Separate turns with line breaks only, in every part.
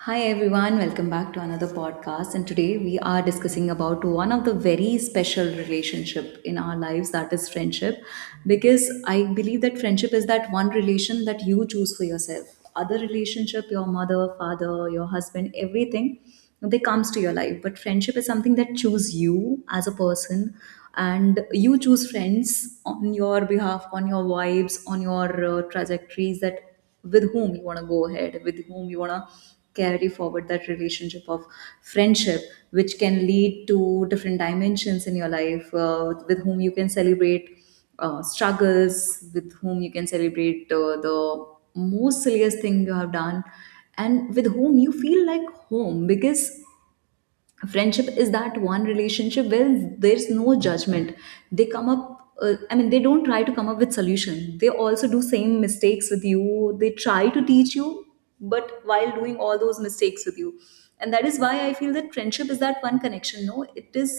Hi everyone, welcome back to another podcast. And today we are discussing about one of the very special relationship in our lives, that is friendship, because I believe that friendship is that one relation that you choose for yourself. Other relationship, your mother, father, your husband, everything, they comes to your life, but friendship is something that choose you as a person. And you choose friends on your behalf, on your vibes, on your trajectories, that with whom you want to go ahead, with whom you want to carry forward that relationship of friendship, which can lead to different dimensions in your life, with whom you can celebrate struggles, with whom you can celebrate the most silliest thing you have done, and with whom you feel like home, because friendship is that one relationship where there's no judgment. They come up, I mean, they don't try to come up with solution, they also do same mistakes with you, they try to teach you, but while doing all those mistakes with you. And that is why I feel that friendship is that one connection, no, it is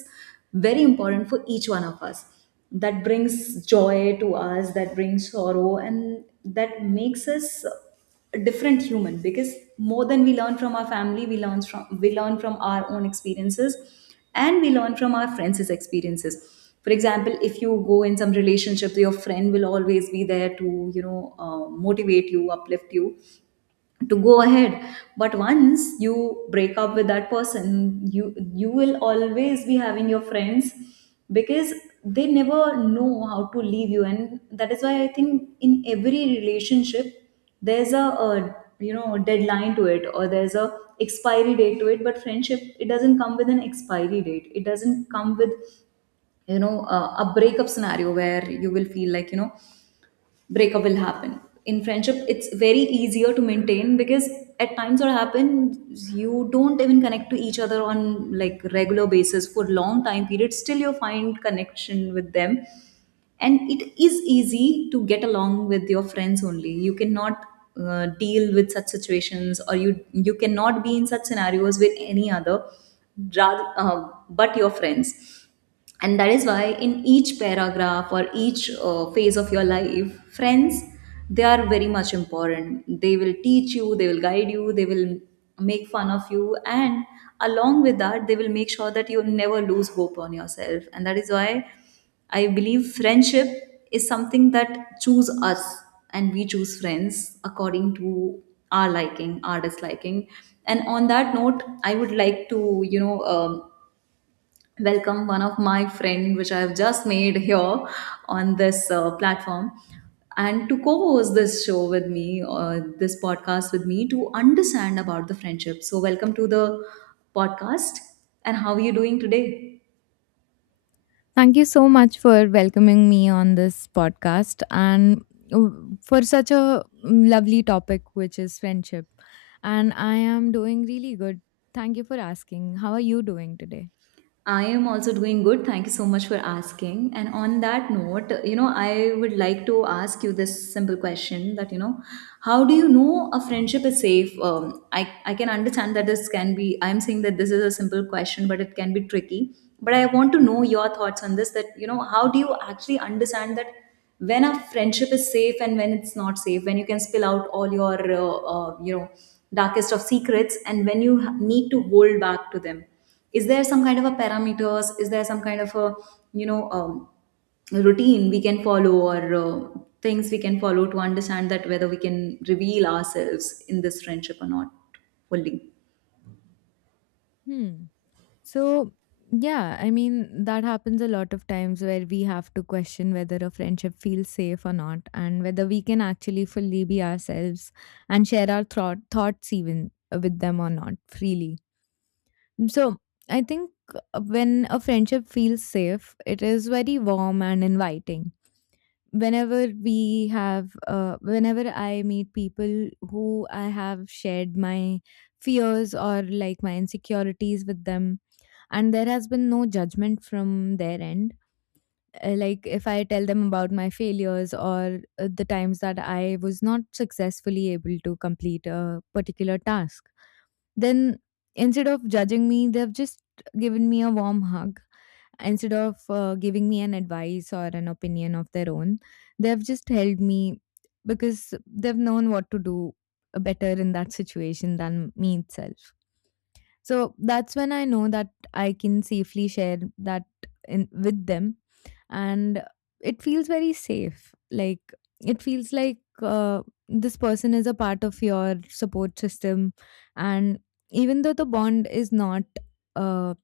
very important for each one of us, that brings joy to us, that brings sorrow, and that makes us a different human, because more than we learn from our family, we learn from our own experiences, and we learn from our friends' experiences. For example, if you go in some relationship, your friend will always be there to, you know, motivate you, uplift you to go ahead. But once you break up with that person, you will always be having your friends, because they never know how to leave you. And that is why I think in every relationship, there's a, you know, deadline to it, or there's a expiry date to it. But friendship, it doesn't come with an expiry date, it doesn't come with, you know, a breakup scenario where you will feel like, you know, breakup will happen. In friendship, it's very easier to maintain, because at times what happens, you don't even connect to each other on like regular basis for long time periods, still you find connection with them. And it is easy to get along with your friends only. You cannot deal with such situations, or you cannot be in such scenarios with any other, rather, but your friends. And that is why in each paragraph or each phase of your life, friends, they are very much important. They will teach you, they will guide you, they will make fun of you, and along with that, they will make sure that you never lose hope on yourself. And that is why I believe friendship is something that choose us, and we choose friends according to our liking, our disliking. And on that note, I would like to, you know um, welcome one of my friend which I've just made here on this platform, and to co-host this show with me, or this podcast with me, to understand about the friendship. So welcome to the podcast. And how are you doing today?
Thank you so much for welcoming me on this podcast and for such a lovely topic, which is friendship. And I am doing really good. Thank you for asking. How are you doing today?
I am also doing good. Thank you so much for asking. And on that note, you know, I would like to ask you this simple question, that, you know, how do you know a friendship is safe? I can understand that this can be, I'm saying that this is a simple question, but it can be tricky. But I want to know your thoughts on this, that, you know, how do you actually understand that when a friendship is safe and when it's not safe, when you can spill out all your, you know, darkest of secrets, and when you need to hold back to them? Is there some kind of a parameters, is there some kind of a, you know, routine we can follow, or things we can follow to understand that whether we can reveal ourselves in this friendship or not, fully?
Hmm. So, yeah, I mean, that happens a lot of times where we have to question whether a friendship feels safe or not, and whether we can actually fully be ourselves and share our thoughts even with them or not freely. So I think when a friendship feels safe, it is very warm and inviting. Whenever we have, whenever I meet people who I have shared my fears or like my insecurities with them, and there has been no judgment from their end. Like if I tell them about my failures or the times that I was not successfully able to complete a particular task, then instead of judging me, they've just given me a warm hug. Instead of giving me an advice or an opinion of their own, they've just held me because they've known what to do better in that situation than me itself. So that's when I know that I can safely share that in, with them, and it feels very safe, like it feels like uh, this person is a part of your support system. And even though the bond is not uh,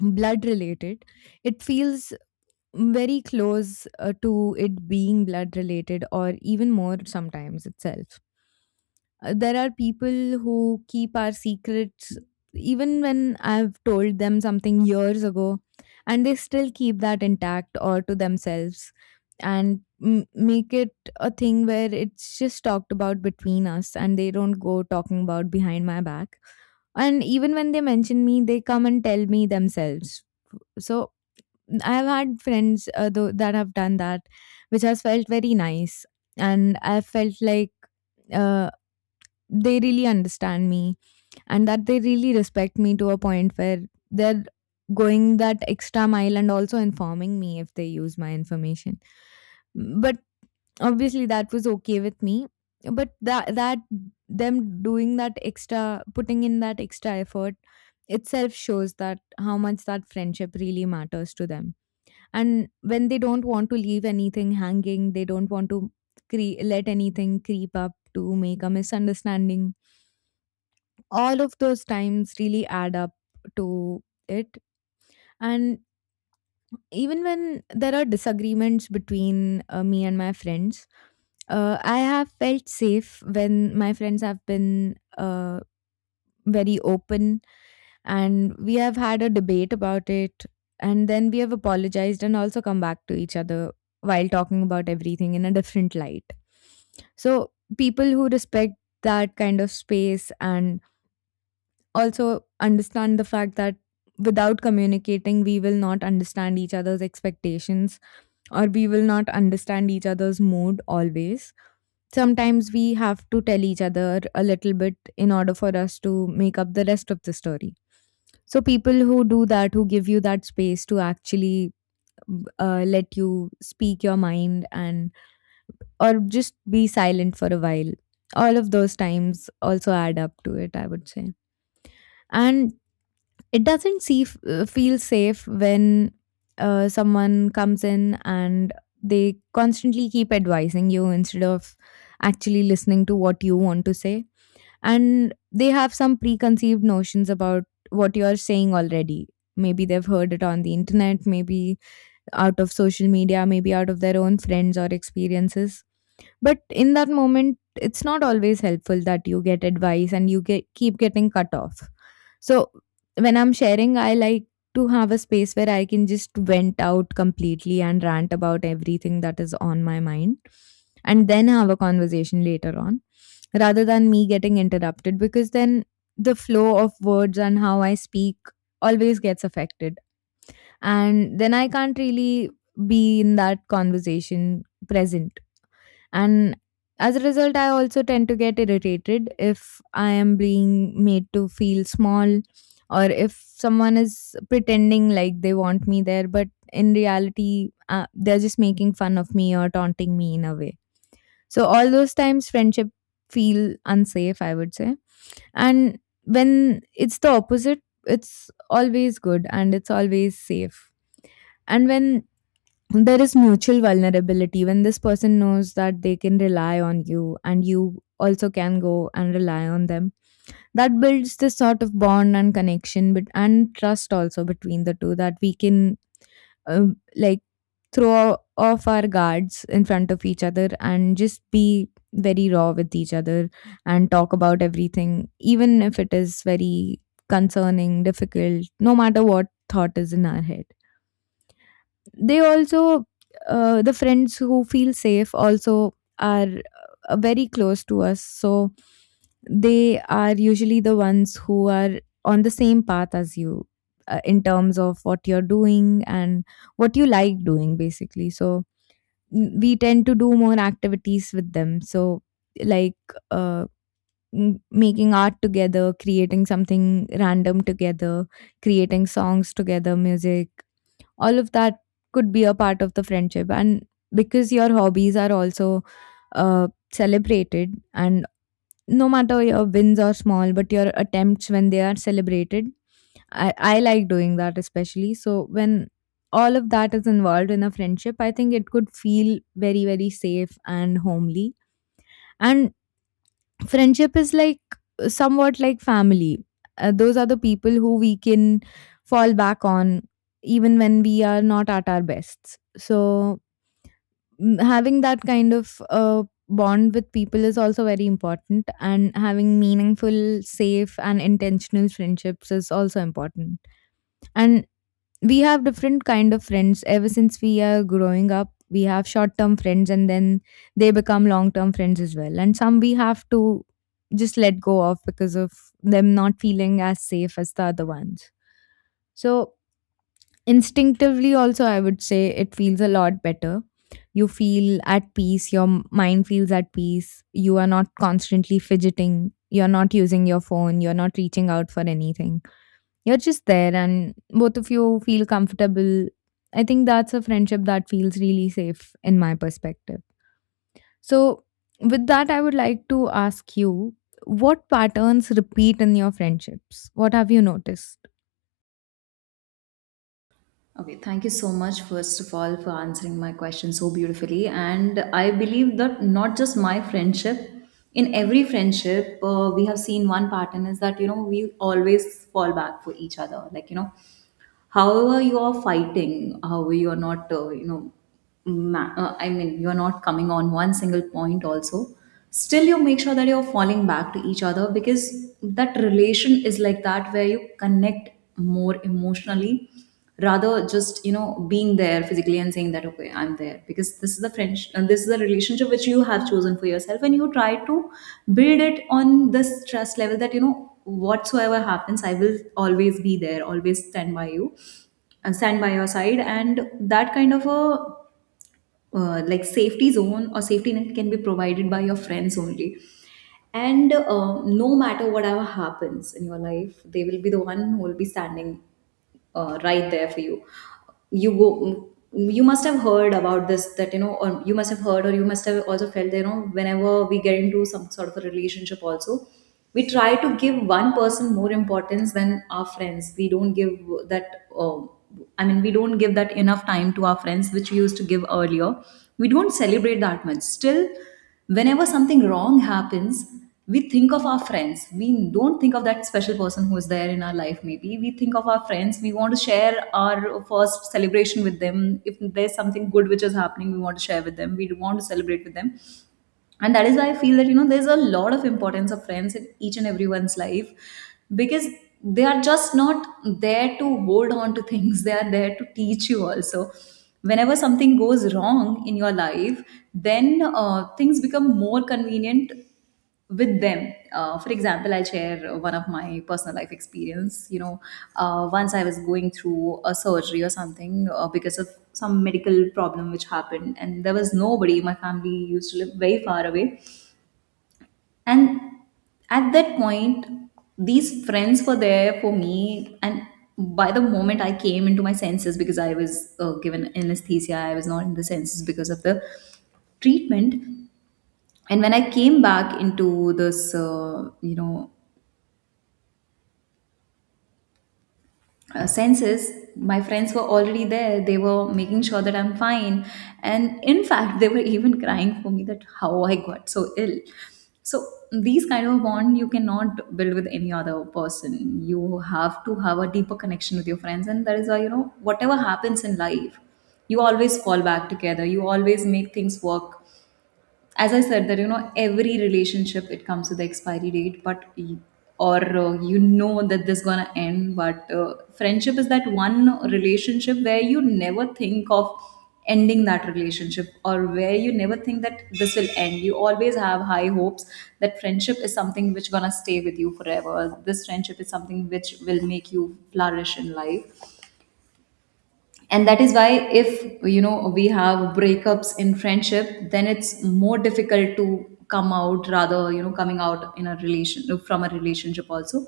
blood related, it feels very close to it being blood related or even more sometimes itself. There are people who keep our secrets even when I've told them something years ago, and they still keep that intact or to themselves and make it a thing where it's just talked about between us and they don't go talking about behind my back. And even when they mention me, they come and tell me themselves. So I've had friends though, that have done that, which has felt very nice. And I felt like uh, they really understand me and that they really respect me to a point where they're going that extra mile and also informing me if they use my information. But obviously that was okay with me. But that them doing that extra, putting in that extra effort, itself shows that how much that friendship really matters to them. And when they don't want to leave anything hanging, they don't want to let anything creep up to make a misunderstanding, all of those times really add up to it. And even when there are disagreements between me and my friends, I have felt safe when my friends have been very open and we have had a debate about it, and then we have apologized and also come back to each other while talking about everything in a different light. So people who respect that kind of space and also understand the fact that without communicating, we will not understand each other's expectations or we will not understand each other's mood always. Sometimes we have to tell each other a little bit in order for us to make up the rest of the story. So, people who do that, who give you that space to actually let you speak your mind and or just be silent for a while, all of those times also add up to it, I would say. And it doesn't feel safe when someone comes in and they constantly keep advising you instead of actually listening to what you want to say. And they have some preconceived notions about what you are saying already. Maybe they've heard it on the internet, maybe out of social media, maybe out of their own friends or experiences. But in that moment, it's not always helpful that you get advice and you get keep getting cut off. So when I'm sharing, I like to have a space where I can just vent out completely and rant about everything that is on my mind and then have a conversation later on rather than me getting interrupted, because then the flow of words and how I speak always gets affected and then I can't really be in that conversation present. And as a result, I also tend to get irritated if I am being made to feel small or if someone is pretending like they want me there, but in reality, they're just making fun of me or taunting me in a way. So, all those times, friendship feel unsafe, I would say. And when it's the opposite, it's always good and it's always safe. And when there is mutual vulnerability, when this person knows that they can rely on you and you also can go and rely on them, that builds this sort of bond and connection, but and trust also between the two, that we can like throw off our guards in front of each other and just be very raw with each other and talk about everything even if it is very concerning, difficult, no matter what thought is in our head. They also, the friends who feel safe also are very close to us, so they are usually the ones who are on the same path as you in terms of what you're doing and what you like doing, basically. So we tend to do more activities with them, so like uh, making art together, creating something random together, creating songs together, music, all of that could be a part of the friendship. And because your hobbies are also celebrated, and no matter your wins are small, but your attempts when they are celebrated, I like doing that especially. So when all of that is involved in a friendship, I think it could feel very, very safe and homely. And friendship is like somewhat like family. Those are the people who we can fall back on even when we are not at our best. So, having that kind of bond with people is also very important, and having meaningful, safe, and intentional friendships is also important. And we have different kind of friends ever since we are growing up. We have short term friends and then they become long term friends as well, and some we have to just let go of because of them not feeling as safe as the other ones. So instinctively also, I would say it feels a lot better. You feel at peace, your mind feels at peace, you are not constantly fidgeting, you're not using your phone, you're not reaching out for anything, you're just there and both of you feel comfortable. I think that's a friendship that feels really safe in my perspective. So, with that, I would like to ask you, what patterns repeat in your friendships? What have you noticed?
Okay, thank you so much first of all for answering my question so beautifully. And I believe that not just my friendship, in every friendship, we have seen one pattern is that, you know, we always fall back for each other. Like, you know, however you are fighting, however you are not, you know, I mean, you are not coming on one single point also, still you make sure that you're falling back to each other, because that relation is like that, where you connect more emotionally, rather just, you know, being there physically and saying that, okay, I'm there. Because this is the french, and this is the relationship which you have chosen for yourself, and you try to build it on this trust level, that, you know, whatsoever happens, I will always be there, always stand by you, and stand by your side. And that kind of a, like, safety zone or safety net can be provided by your friends only. And no matter whatever happens in your life, they will be the one who will be standing right there for you. You go You must have heard about this, that, you know, or you must have heard, or you must have also felt that, you know, whenever we get into some sort of a relationship also, we try to give one person more importance than our friends. We don't give that I mean, we don't give that enough time to our friends which we used to give earlier. We don't celebrate that much. Still, whenever something wrong happens, we think of our friends, we don't think of that special person who is there in our life. Maybe we think of our friends, we want to share our first celebration with them. If there's something good which is happening, we want to share with them, we want to celebrate with them. And that is why I feel that, you know, there's a lot of importance of friends in each and everyone's life, because they are just not there to hold on to things, they are there to teach you also. Whenever something goes wrong in your life, then things become more convenient with them. For example, I'll share one of my personal life experience, you know. Once I was going through a surgery or something, because of some medical problem which happened. And there was nobody, my family used to live very far away. And at that point, these friends were there for me. And by the moment I came into my senses, because I was, given anesthesia, I was not in the senses because of the treatment. And when I came back into this, you know, senses, my friends were already there, they were making sure that I'm fine. And in fact they were even crying for me, that how I got so ill. So these kind of bond you cannot build with any other person. You have to have a deeper connection with your friends. And that is why, you know, whatever happens in life, you always fall back together, you always make things work. As I said, that, you know, every relationship, it comes with the expiry date, but or you know, that this gonna end. But friendship is that one relationship where you never think of ending that relationship, or where you never think that this will end. You always have high hopes that friendship is something which gonna stay with you forever. This friendship is something which will make you flourish in life. And that is why, if, you know, we have breakups in friendship, then it's more difficult to come out, rather, you know, coming out in a relation, from a relationship also,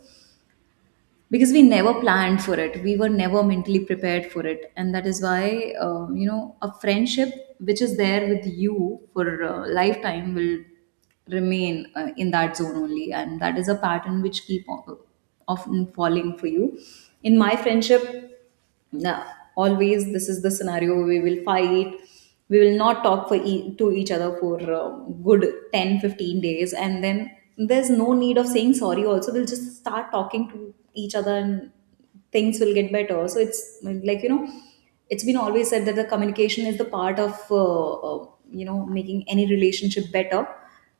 because we never planned for it, we were never mentally prepared for it. And that is why, you know, a friendship which is there with you for a lifetime will remain in that zone only. And that is a pattern which keep often falling for you. In my friendship now, always this is the scenario: we will fight, we will not talk for to each other for good 10 to 15 days, and then there's no need of saying sorry also, we'll just start talking to each other, and things will get better. So it's like, you know, it's been always said that the communication is the part of, you know, making any relationship better.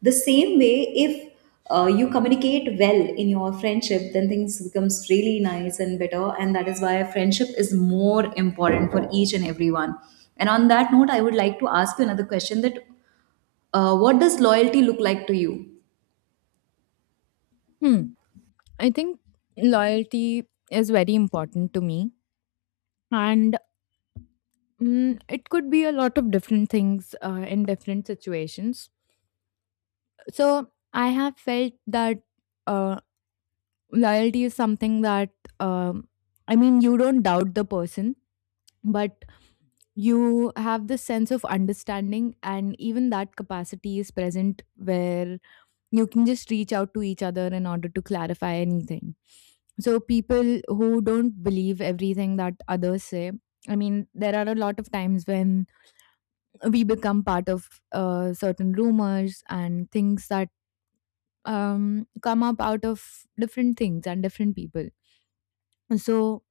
The same way, if you communicate well in your friendship, then things becomes really nice and better. And that is why friendship is more important for each and everyone. And on that note, I would like to ask you another question, that, what does loyalty look like to you?
Hmm. I think loyalty is very important to me. And it could be a lot of different things in different situations. So I have felt that uh, loyalty is something that, um, I mean, you don't doubt the person, but you have this sense of understanding, and even that capacity is present where you can just reach out to each other in order to clarify anything. So, people who don't believe everything that others say, I mean, there are a lot of times when we become part of certain rumors and things that come up out of different things and different people. So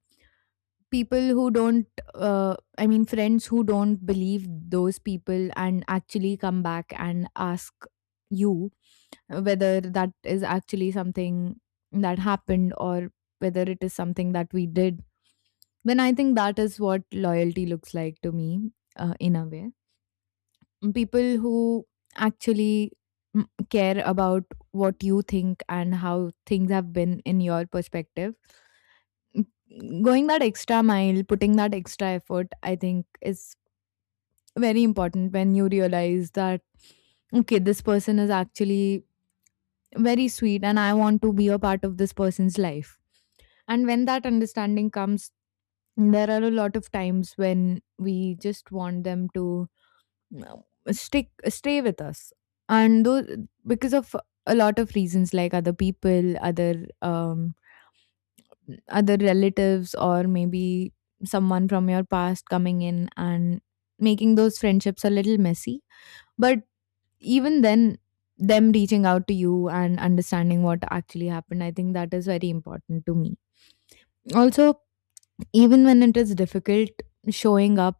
people who don't friends who don't believe those people and actually come back and ask you whether that is actually something that happened or whether it is something that we did, then I think that is what loyalty looks like to me in a way. People who actually care about what you think and how things have been in your perspective. Going that extra mile, putting that extra effort, I think is very important. When you realize that, okay, this person is actually very sweet and I want to be a part of this person's life. And when that understanding comes, there are a lot of times when we just want them to you stick stay with us. And those, because of a lot of reasons like other people, other relatives, or maybe someone from your past coming in and making those friendships a little messy. But even then, them reaching out to you and understanding what actually happened, I think that is very important to me. Also, even when it is difficult, showing up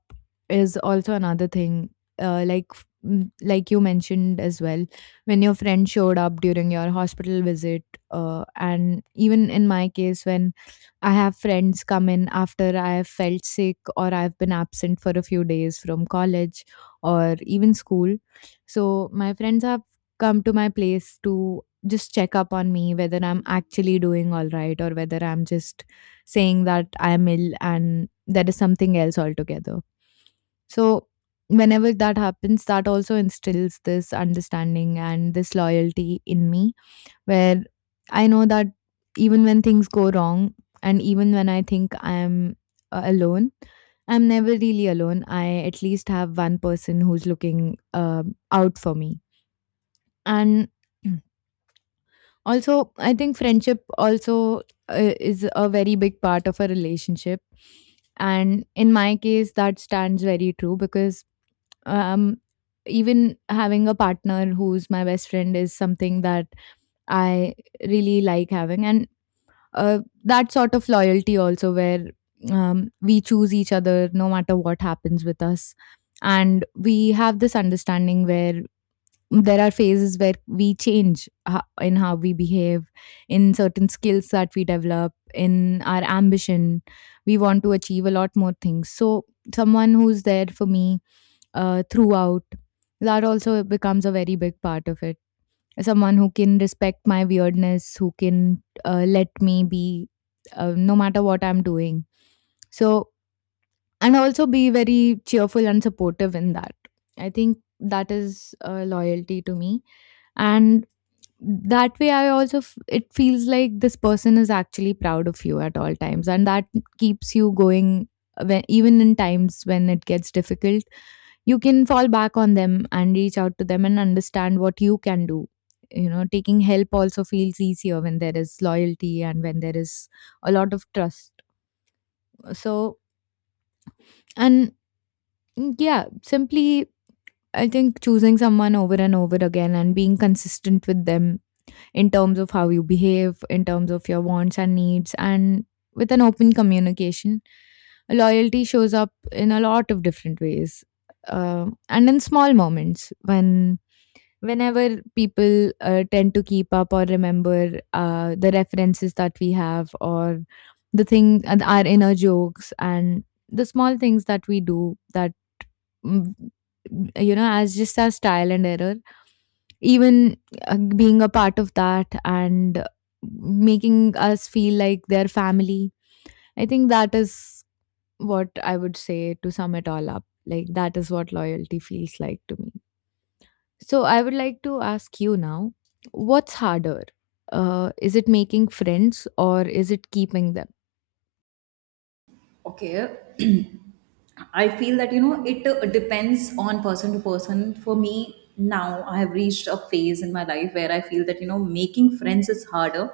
is also another thing, uh, like f- like you mentioned as well when your friend showed up during your hospital visit. And even in my case, when I have friends come in after I have felt sick or I've been absent for a few days from college or even school, so my friends have come to my place to just check up on me, whether I'm actually doing all right or whether I'm just saying that I'm ill and there is something else altogether. So, whenever that happens, that also instills this understanding and this loyalty in me, where I know that even when things go wrong, and even when I think I'm alone, I'm never really alone. I at least have one person who's looking out for me. And also, I think friendship also is a very big part of a relationship. And in my case, that stands very true because um, even having a partner who's my best friend is something that I really like having. And that sort of loyalty also, where we choose each other no matter what happens with us. And we have this understanding where there are phases where in how we behave, in certain skills that we develop, in our ambition. We want to achieve a lot more things. So, someone who's there for me throughout, that also becomes a very big part of it. Someone who can respect my weirdness, who can let me be, no matter what I'm doing. So, and also be very cheerful and supportive in that. I think that is loyalty to me, and that way I it feels like this person is actually proud of you at all times, and that keeps you going when, even in times when it gets difficult, you can fall back on them and reach out to them and understand what you can do. You know, taking help also feels easier when there is loyalty and when there is a lot of trust. So, and yeah, simply, I think choosing someone over and over again and being consistent with them, in terms of how you behave, in terms of your wants and needs, and with an open communication. Loyalty shows up in a lot of different ways, and in small moments when whenever people tend to keep up or remember the references that we have, or the thing and our inner jokes and the small things that we do that, mm, you know, as just our trial and error, even being a part of that and making us feel like their family. I think that is what I would say to sum it all up. Like, that is what loyalty feels like to me. So, I would like to ask you now, what's harder? Is it making friends or is it keeping them?
Okay, I feel that, you know, it Depends on person to person. For me, now I have reached a phase in my life where I feel that, you know, making friends is harder.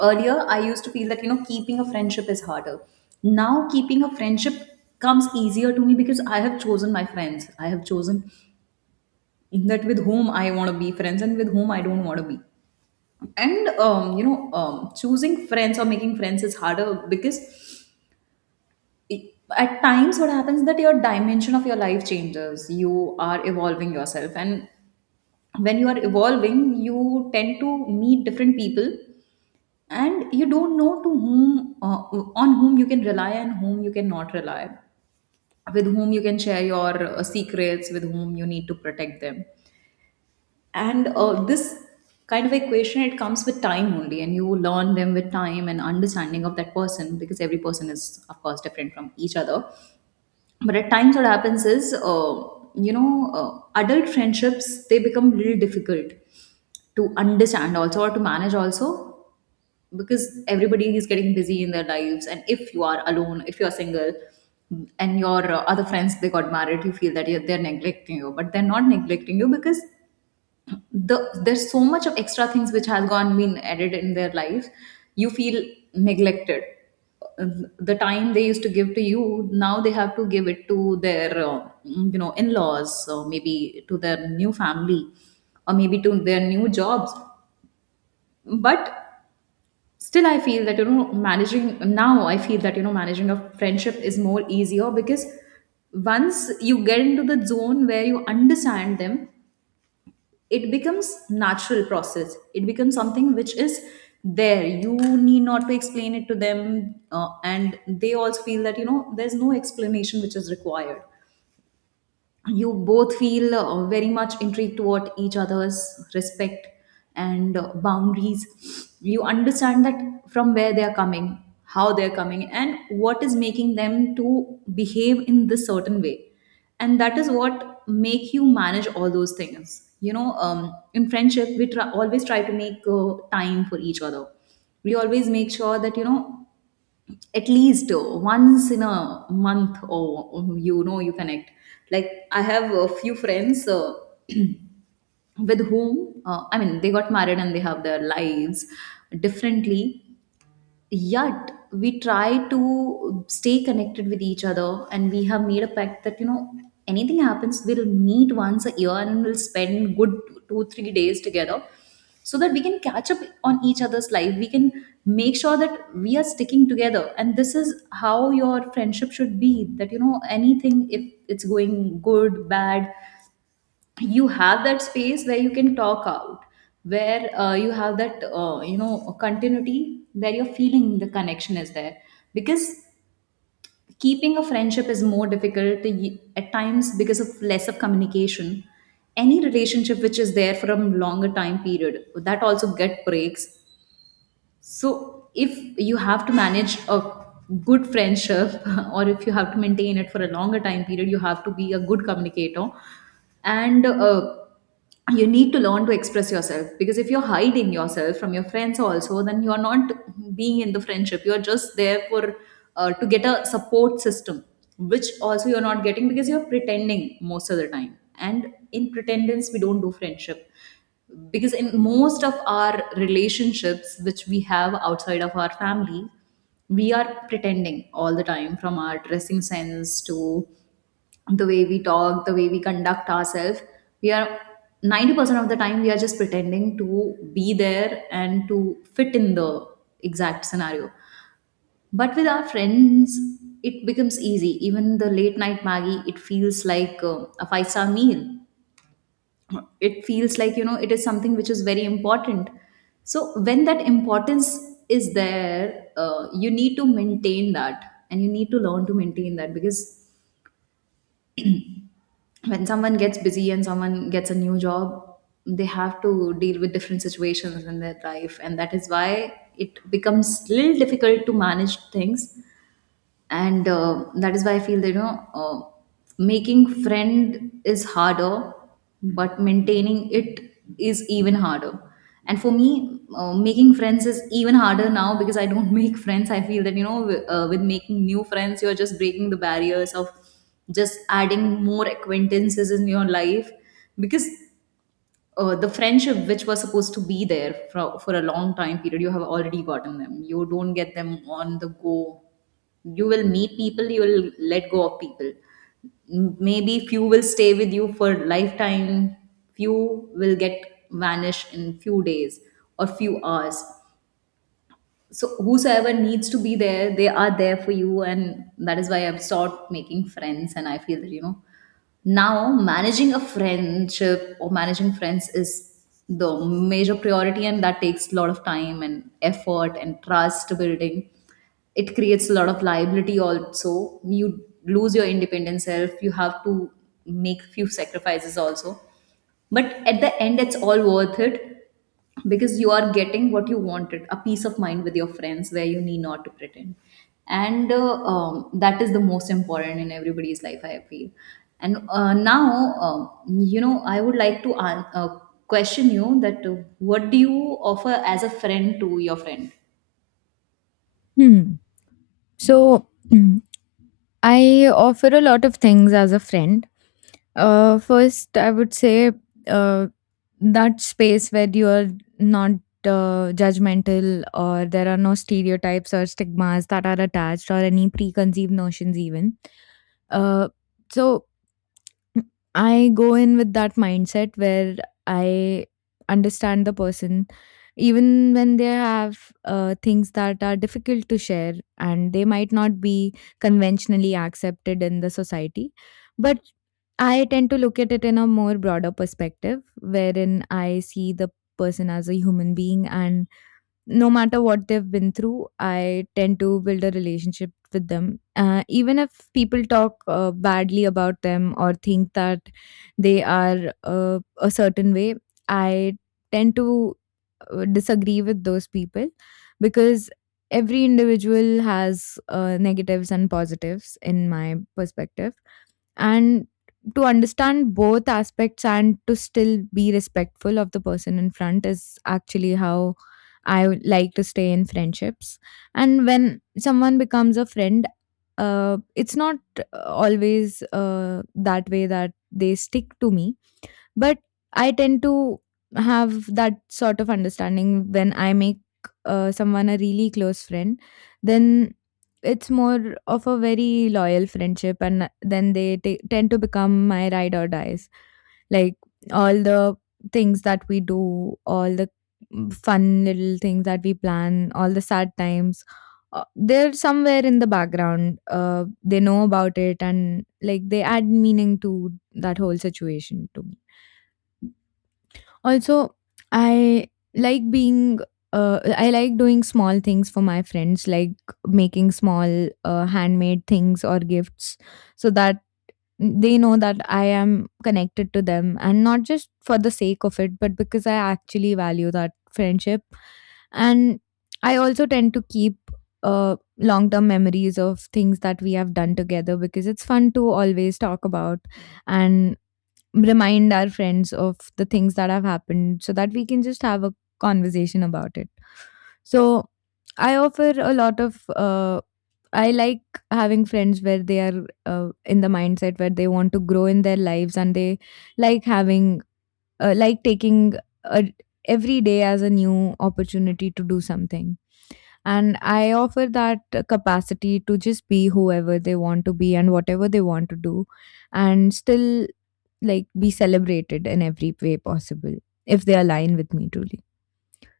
Earlier, I used to feel that, you know, keeping a friendship is harder. Now, keeping a friendship comes easier to me because I have chosen my friends. I have chosen that with whom I want to be friends and with whom I don't want to be. And you know, choosing friends or making friends is harder because it, at times what happens that your dimension of your life changes, you are evolving yourself, and when you are evolving you tend to meet different people and you don't know to whom on whom you can rely and whom you cannot rely, with whom you can share your secrets, with whom you need to protect them. And uh, this kind of equation, it comes with time only, and you learn them with time and understanding of that person, because every person is of course different from each other. But at times what happens is, you know, adult friendships, they become little difficult to understand also or to manage also, because everybody is getting busy in their lives. And if you are alone, if you are single, and your other friends they got married, you feel that they're neglecting you, but they're not neglecting you because there's so much of extra things which has gone been added in their life. You feel neglected. Uh, the time they used to give to you now they have to give it to their you know, in-laws, or maybe to their new family, or maybe to their new jobs. But still I feel that you know managing Now I feel that, you know, managing a friendship is more easier because once you get into the zone where you understand them, it becomes natural process, it becomes something which is there, you need not to explain it to them, and they also feel that, you know, there's no explanation which is required. You both feel very much intrigued toward each other's respect and boundaries. You understand that from where they are coming, how they are coming, and what is making them to behave in this certain way. And that is what make you manage all those things, you know. In friendship we always try to make time for each other. We always make sure that, you know, at least once in a month, or you know, you connect. Like I have a few friends, with whom, I mean, they got married and they have their lives differently, yet we try to stay connected with each other. And we have made a pact that, you know, anything happens, we'll meet once a year, and we'll spend good 2 3 days together, so that we can catch up on each other's life. We can make sure that we are sticking together. And this is how your friendship should be, that, you know, anything, if it's going good, bad, you have that space where you can talk out, where you have that you know, continuity, where you're feeling the connection is there. Because keeping a friendship is more difficult at times because of less of communication. Any relationship which is there for a longer time period, that also get breaks. So if you have to manage a good friendship or if you have to maintain it for a longer time period, you have to be a good communicator. And uh, you need to learn to express yourself, because if you're hiding yourself from your friends also, then you're not being in the friendship, you're just there for to get a support system, which also you're not getting, because you're pretending most of the time. And in pretendence, we don't do friendship, because in most of our relationships which we have outside of our family, we are pretending all the time, from our dressing sense to the way we talk, the way we conduct ourselves. We are 90% of the time we are just pretending to be there and to fit in the exact scenario. But with our friends it becomes easy. Even the late night maggie, it feels like a five-star meal. It feels like, you know, it is something which is very important. So when that importance is there, you need to maintain that. And you need to learn to maintain that, because when someone gets busy and someone gets a new job, they have to deal with different situations in their life, and that is why it becomes little difficult to manage things. And uh, that is why I feel that, you know, making friend is harder, but maintaining it is even harder. And for me, making friends is even harder now, because I don't make friends. I feel that, you know, with making new friends, you're just breaking the barriers of just adding more acquaintances in your life. Because the friendship which was supposed to be there for a long time period, you have already gotten them. You don't get them on the go. You will meet people, you will let go of people. Maybe few will stay with you for lifetime, few will get vanish in few days or few hours. So whosoever needs to be there, they are there for you. And that is why I've stopped making friends, and I feel that, you know, now managing a friendship or managing friends is the major priority, and that takes a lot of time and effort and trust building. It creates a lot of liability also. You lose your independent self, you have to make few sacrifices also. But at the end, it's all worth it, because you are getting what you wanted, a peace of mind with your friends, where you need not to pretend. And uh, um, that is the most important in everybody's life, I feel. And uh, now um, you know, I would like to question you that, what do you offer as a friend to your friend?
Hmm. So, I offer a lot of things as a friend. First, I would say, uh, that space where you are not judgmental, or there are no stereotypes or stigmas that are attached, or any preconceived notions, even. Uh, so, I go in with that mindset where I understand the person, even when they have things that are difficult to share and they might not be conventionally accepted in the society. But I tend to look at it in a more broader perspective, wherein I see the person as a human being, and no matter what they've been through, I tend to build a relationship with them. Even if people talk badly about them or think that they are a certain way, I tend to disagree with those people because every individual has negatives and positives in my perspective. And to understand both aspects and to still be respectful of the person in front is actually how I would like to stay in friendships. And when someone becomes a friend, it's not always that way, that they stick to me. But I tend to have that sort of understanding when I make someone a really close friend, then it's more of a very loyal friendship, and then they ta tend to become my ride or dies. Like all the things that we do, all the fun little things that we plan, all the sad times, they're somewhere in the background. They know about it, and like, they add meaning to that whole situation to me. Also, I like being, I like doing small things for my friends, like making small handmade things or gifts, so that they know that I am connected to them, and not just for the sake of it, but because I actually value that friendship. And I also tend to keep long term memories of things that we have done together, because it's fun to always talk about and remind our friends of the things that have happened so that we can just have a conversation about it. So, I offer a lot of, I like having friends where they are in the mindset where they want to grow in their lives, and they like having, like taking a, every day as a new opportunity to do something. And I offer that capacity to just be whoever they want to be and whatever they want to do, and still like be celebrated in every way possible if they align with me truly.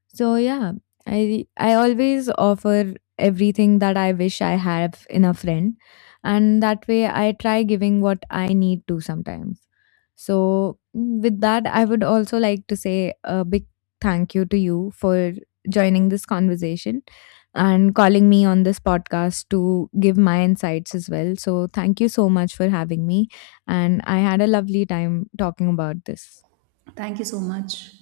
So yeah, I always offer everything that I wish I have in a friend, and that way I try giving what I need to sometimes. So, with that, I would also like to say a big thank you to you for joining this conversation and calling me on this podcast to give my insights as well. So thank you so much for having me, and I had a lovely time talking about this.
Thank you so much.